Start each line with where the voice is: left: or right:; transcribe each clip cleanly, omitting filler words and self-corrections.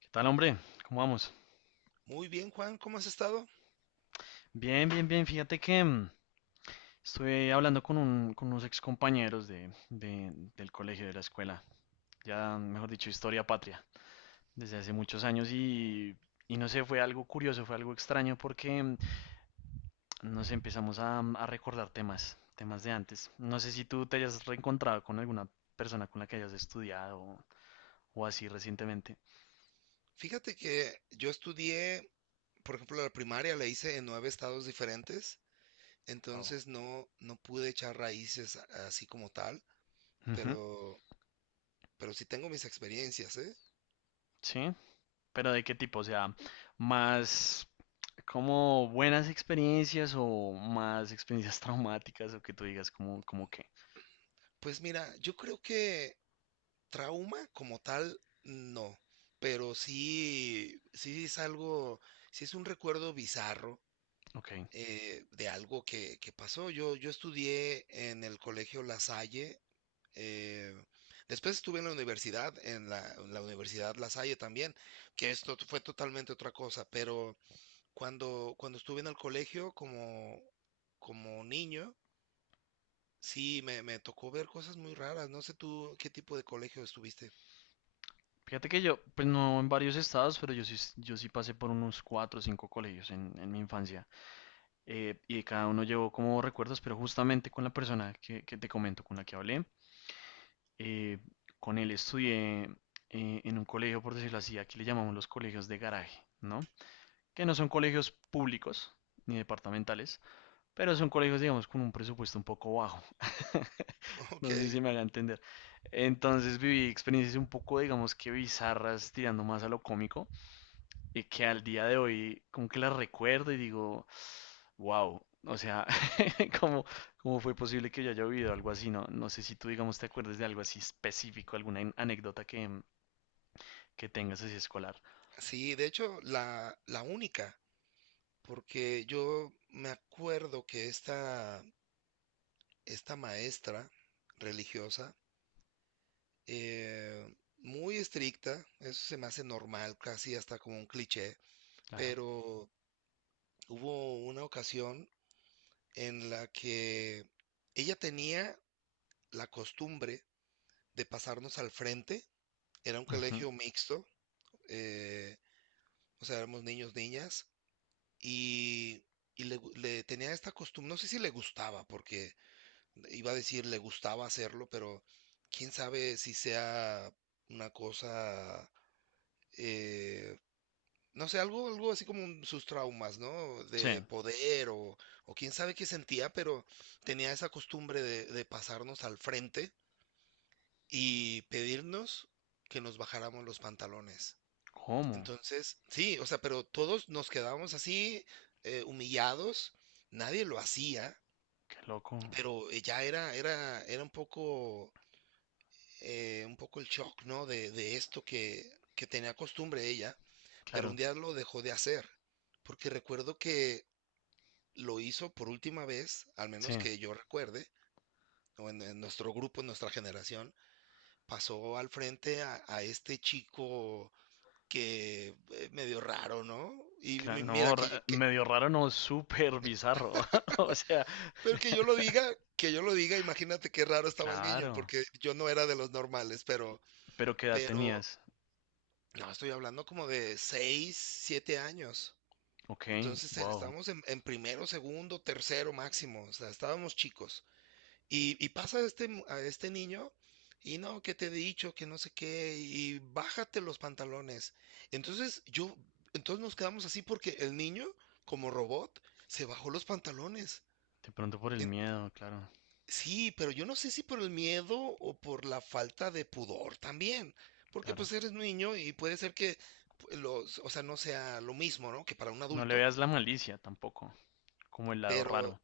left: ¿Qué tal, hombre? ¿Cómo vamos?
right: Muy bien, Juan, ¿cómo has estado?
left: Bien, bien, bien. Fíjate que estuve hablando con unos excompañeros del colegio, de la escuela, ya mejor dicho, historia patria, desde hace muchos años no sé, fue algo curioso, fue algo extraño porque nos empezamos a recordar temas de antes. No sé si tú te hayas reencontrado con alguna persona con la que hayas estudiado o así recientemente.
right: Fíjate que yo estudié, por ejemplo, la primaria la hice en nueve estados diferentes,
left: Wow.
right: entonces no, no pude echar raíces así como tal,
left: Ujú.
right: pero, pero sí tengo mis experiencias, ¿eh?
left: Sí, pero ¿de qué tipo? O sea, más. Como buenas experiencias o más experiencias traumáticas o que tú digas como que,
right: Pues mira, yo creo que trauma como tal, no, pero sí, sí es algo, sí es un recuerdo bizarro.
left: ok.
right: De algo que pasó. Yo estudié en el colegio La Salle. Eh, Después estuve en la universidad, en la Universidad La Salle también, que esto fue totalmente otra cosa, pero cuando estuve en el colegio como niño, sí, me tocó ver cosas muy raras. No sé tú qué tipo de colegio estuviste.
left: Fíjate que yo, pues no en varios estados, pero yo sí, yo sí pasé por unos cuatro o cinco colegios en mi infancia. Y de cada uno llevo como recuerdos, pero justamente con la persona que te comento, con la que hablé. eh, con él estudié en un colegio, por decirlo así, aquí le llamamos los colegios de garaje, ¿no? Que no son colegios públicos ni departamentales, pero son colegios, digamos, con un presupuesto un poco bajo. No sé
right: Ok,
left: si me haga entender. Entonces viví experiencias un poco, digamos que bizarras, tirando más a lo cómico, y que al día de hoy como que las recuerdo y digo, wow, o sea, ¿cómo, cómo fue posible que yo haya vivido algo así? No sé si tú, digamos, te acuerdas de algo así específico, alguna anécdota que tengas así escolar.
right: sí, de hecho, la única, porque yo me acuerdo que esta maestra religiosa, muy estricta, eso se me hace normal, casi hasta como un cliché,
left: Claro.
right: pero hubo una ocasión en la que ella tenía la costumbre de pasarnos al frente, era un
left: Ujú.
right: colegio mixto, eh, o sea, éramos niños, niñas, y, y le tenía esta costumbre, no sé si le gustaba, porque iba a decir le gustaba hacerlo, pero quién sabe si sea una cosa. eh, No sé, algo así como sus traumas, ¿no?
left: Sí.
right: De poder o quién sabe qué sentía, pero tenía esa costumbre de pasarnos al frente y pedirnos que nos bajáramos los pantalones.
left: ¿Cómo?
right: Entonces, sí, o sea, pero todos nos quedábamos así, humillados, nadie lo hacía,
left: Qué loco.
right: pero ya era un poco el shock, ¿no? De esto que tenía costumbre ella, pero un
left: Claro.
right: día lo dejó de hacer, porque recuerdo que lo hizo por última vez, al
left: Sí.
right: menos que yo recuerde, o en nuestro grupo, en nuestra generación, pasó al frente a este chico que medio raro, ¿no? Y
left: Cla-
right: mi- mira,
left: no,
right: que, yo- que-
left: medio raro, no, súper bizarro. O sea,
right: pero que yo lo diga, que yo lo diga, imagínate qué raro estaba el niño,
left: claro,
right: porque yo no era de los normales, pero,
left: pero ¿qué edad
right: pero,
left: tenías?
right: no, estoy hablando como de 6, 7 años.
left: Ok,
right: Entonces
left: wow,
right: estábamos en primero, segundo, tercero máximo, o sea, estábamos chicos. Y pasa a este niño y no, que te he dicho, que no sé qué, y bájate los pantalones. Entonces entonces nos quedamos así porque el niño, como robot, se bajó los pantalones.
left: de pronto por el
right: En-
left: miedo, claro,
right: sí, pero yo no sé si por el miedo o por la falta de pudor también, porque
left: claro.
right: pues eres niño y puede ser que o sea, no sea lo mismo, ¿no? Que para un
left: No le
right: adulto,
left: veas la malicia tampoco, como el lado
right: pero
left: raro.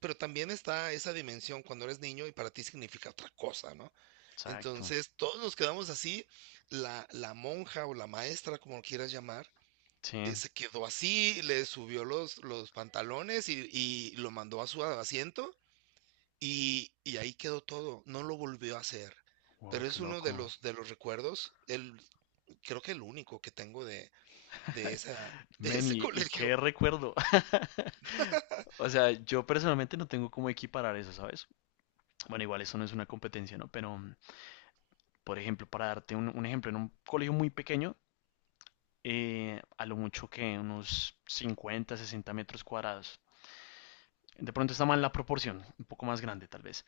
right: también está esa dimensión cuando eres niño y para ti significa otra cosa, ¿no?
left: Exacto,
right: Entonces, todos nos quedamos así, la monja o la maestra, como lo quieras llamar,
left: sí,
right: se quedó así, le subió los pantalones y lo mandó a su asiento y ahí quedó todo, no lo volvió a hacer.
left: wow,
right: Pero
left: qué
right: es uno de
left: loco.
right: los recuerdos, creo que el único que tengo de, de esa, de
left: Men,
right: ese
left: y
right: colegio.
left: qué recuerdo. O sea, yo personalmente no tengo cómo equiparar eso, ¿sabes? Bueno, igual eso no es una competencia, ¿no? Pero, por ejemplo, para darte un ejemplo, en un colegio muy pequeño, a lo mucho que unos 50, 60 metros cuadrados. De pronto está mal la proporción, un poco más grande tal vez.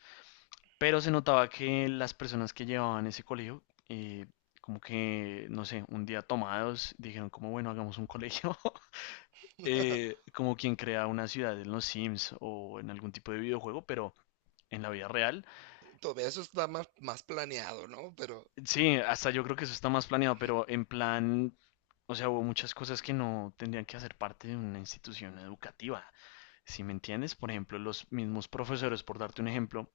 left: Pero se notaba que las personas que llevaban ese colegio, eh, como que, no sé, un día tomados, dijeron como, bueno, hagamos un colegio, como quien crea una ciudad en los Sims o en algún tipo de videojuego, pero en la vida real.
right: Todavía eso está más planeado, ¿no? Pero
left: Sí, hasta yo creo que eso está más planeado, pero en plan, o sea, hubo muchas cosas que no tendrían que hacer parte de una institución educativa, si me entiendes. Por ejemplo, los mismos profesores, por darte un ejemplo,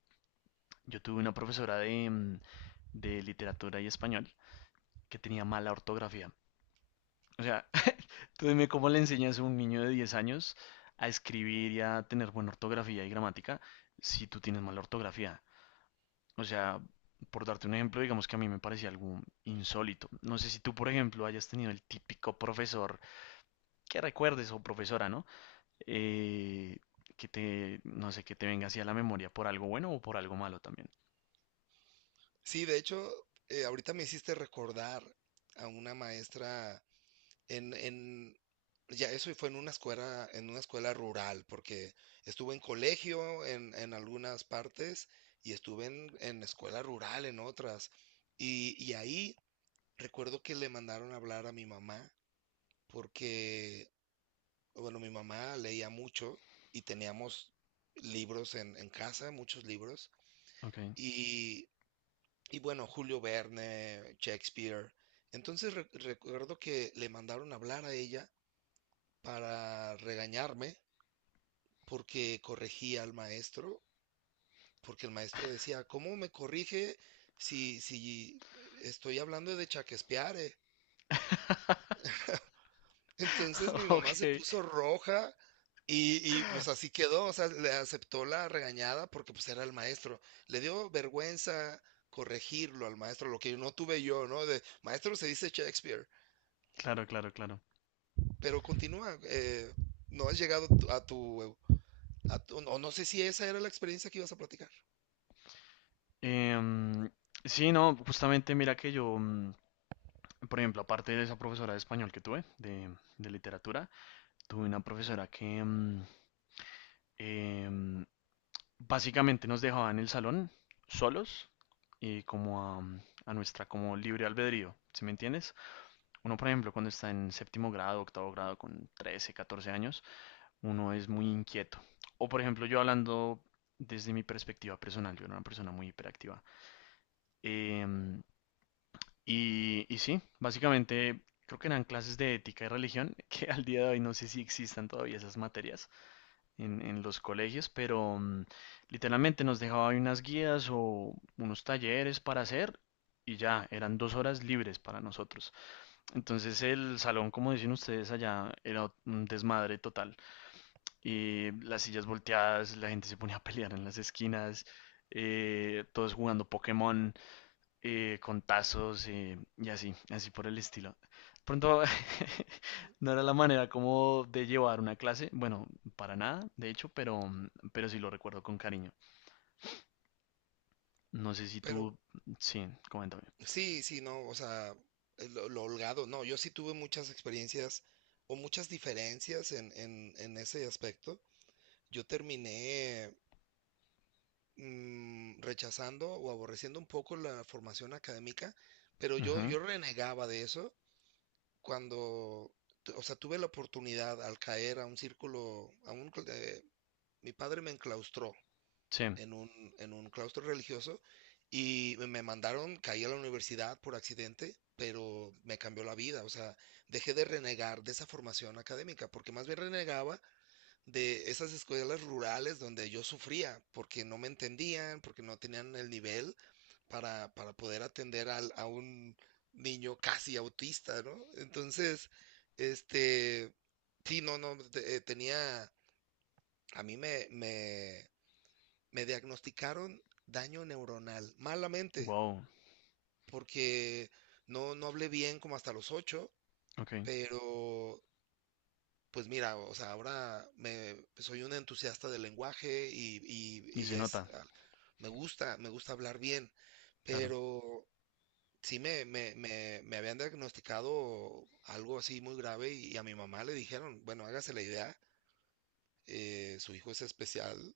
left: yo tuve una profesora de literatura y español, que tenía mala ortografía. O sea, tú dime cómo le enseñas a un niño de 10 años a escribir y a tener buena ortografía y gramática si tú tienes mala ortografía. O sea, por darte un ejemplo, digamos que a mí me parecía algo insólito. No sé si tú, por ejemplo, hayas tenido el típico profesor que recuerdes o profesora, ¿no? Eh, que te, no sé, que te venga así a la memoria por algo bueno o por algo malo también.
right: sí, de hecho, ahorita me hiciste recordar a una maestra en, en, ya eso fue en una escuela, rural, porque estuve en colegio en algunas partes y estuve en escuela rural en otras. Y ahí recuerdo que le mandaron a hablar a mi mamá, porque, bueno, mi mamá leía mucho y teníamos libros en casa, muchos libros.
left: Ok.
right: Y bueno, Julio Verne, Shakespeare. Entonces recuerdo que le mandaron a hablar a ella para regañarme porque corregía al maestro, porque el maestro decía, ¿cómo me corrige si estoy hablando de Shakespeare? Entonces mi mamá
left: Ok,
right: se puso roja y pues así quedó, o sea, le aceptó la regañada porque pues era el maestro. Le dio vergüenza corregirlo al maestro, lo que no tuve yo, ¿no? De maestro se dice Shakespeare.
left: claro, claro, claro.
right: Pero continúa, no has llegado no, no sé si esa era la experiencia que ibas a platicar,
left: Em, sí, no, justamente mira que yo, por ejemplo, aparte de esa profesora de español que tuve, de literatura, tuve una profesora que em, básicamente nos dejaba en el salón solos y como a nuestra como libre albedrío, ¿sí me entiendes? Uno, por ejemplo, cuando está en séptimo grado, octavo grado, con 13, 14 años, uno es muy inquieto. O, por ejemplo, yo hablando desde mi perspectiva personal, yo era una persona muy hiperactiva. Em, y sí, básicamente creo que eran clases de ética y religión, que al día de hoy no sé si existan todavía esas materias en los colegios, pero literalmente nos dejaba ahí unas guías o unos talleres para hacer y ya, eran 2 horas libres para nosotros. Entonces el salón, como dicen ustedes allá, era un desmadre total. Y las sillas volteadas, la gente se ponía a pelear en las esquinas, todos jugando Pokémon con tazos y así, así por el estilo. Pronto no era la manera como de llevar una clase, bueno, para nada, de hecho, pero, sí lo recuerdo con cariño. No sé si
right: pero
left: tú, sí, coméntame.
right: sí, sí, no, o sea, lo holgado, no, yo sí tuve muchas experiencias o muchas diferencias en ese aspecto. Yo terminé rechazando o aborreciendo un poco la formación académica, pero yo,
left: Ujú,
right: yo renegaba de eso cuando, o sea, tuve la oportunidad al caer a un círculo, mi padre me enclaustró
left: sí,
right: en un claustro religioso y me mandaron, caí a la universidad por accidente, pero me cambió la vida, o sea, dejé de renegar de esa formación académica, porque más bien renegaba de esas escuelas rurales donde yo sufría, porque no me entendían, porque no tenían el nivel para poder atender a un niño casi autista, ¿no? Entonces, este, sí, no, no, tenía, a mí me diagnosticaron daño neuronal, malamente,
left: wow,
right: porque no, no hablé bien como hasta los ocho,
left: ok,
right: pero pues mira, o sea, ahora soy un entusiasta del lenguaje y,
left: y
right: y-
left: se
right: y
left: nota,
right: me gusta hablar bien,
left: claro,
right: pero sí me habían diagnosticado algo así muy grave y a mi mamá le dijeron, bueno, hágase la idea, su hijo es especial,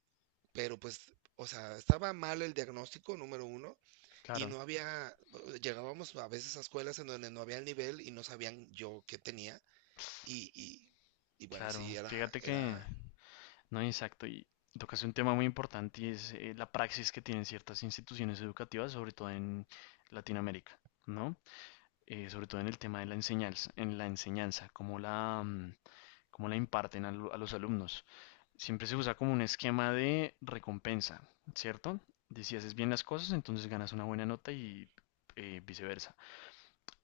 right: pero pues, o sea, estaba mal el diagnóstico, número uno. Y
left: claro,
right: no había, llegábamos a veces a escuelas en donde no había el nivel y no sabían yo qué tenía. Y, y, y bueno, sí,
left: claro. Fíjate que
right: era,
left: No, exacto. Y tocas un tema muy importante y es la praxis que tienen ciertas instituciones educativas, sobre todo en Latinoamérica, ¿no? Sobre todo en el tema de la enseñanza, en la enseñanza, cómo la imparten a los alumnos. Siempre se usa como un esquema de recompensa, ¿cierto? De si haces bien las cosas, entonces ganas una buena nota y viceversa.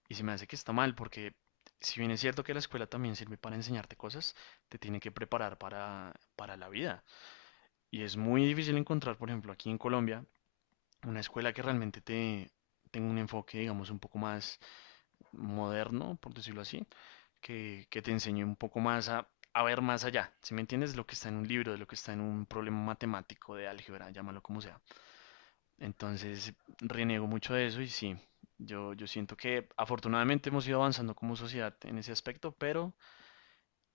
left: Y se me hace que está mal porque si bien es cierto que la escuela también sirve para enseñarte cosas, te tiene que preparar para la vida y es muy difícil encontrar, por ejemplo, aquí en Colombia, una escuela que realmente te tenga un enfoque, digamos, un poco más moderno, por decirlo así, que te enseñe un poco más a ver más allá. Si me entiendes, lo que está en un libro, de lo que está en un problema matemático de álgebra, llámalo como sea. Entonces, reniego mucho de eso y sí, yo siento que afortunadamente hemos ido avanzando como sociedad en ese aspecto, pero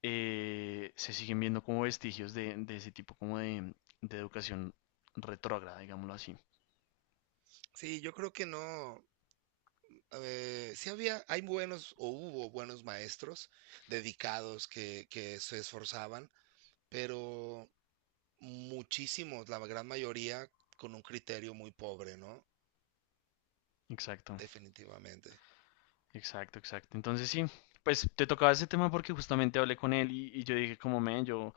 left: se siguen viendo como vestigios de ese tipo como de educación retrógrada, digámoslo así.
right: sí, yo creo que no, sí hay buenos o hubo buenos maestros dedicados que se esforzaban, pero muchísimos, la gran mayoría con un criterio muy pobre, ¿no?
left: Exacto,
right: Definitivamente.
left: exacto, exacto. Entonces sí, pues te tocaba ese tema porque justamente hablé con él y yo dije como, men, yo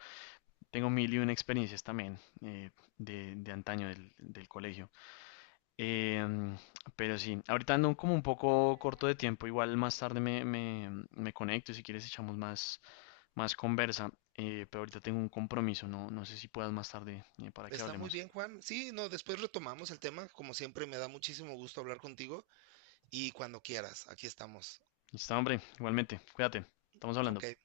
left: tengo mil y una experiencias también de antaño del colegio. Em, pero sí, ahorita ando como un poco corto de tiempo, igual más tarde me conecto, y si quieres echamos más, conversa, pero ahorita tengo un compromiso, no sé si puedas más tarde para que
right: Está muy
left: hablemos.
right: bien, Juan. Sí, no, después retomamos el tema. Como siempre, me da muchísimo gusto hablar contigo y cuando quieras, aquí estamos.
left: Listo, hombre, igualmente, cuídate, estamos hablando.
right: Ok,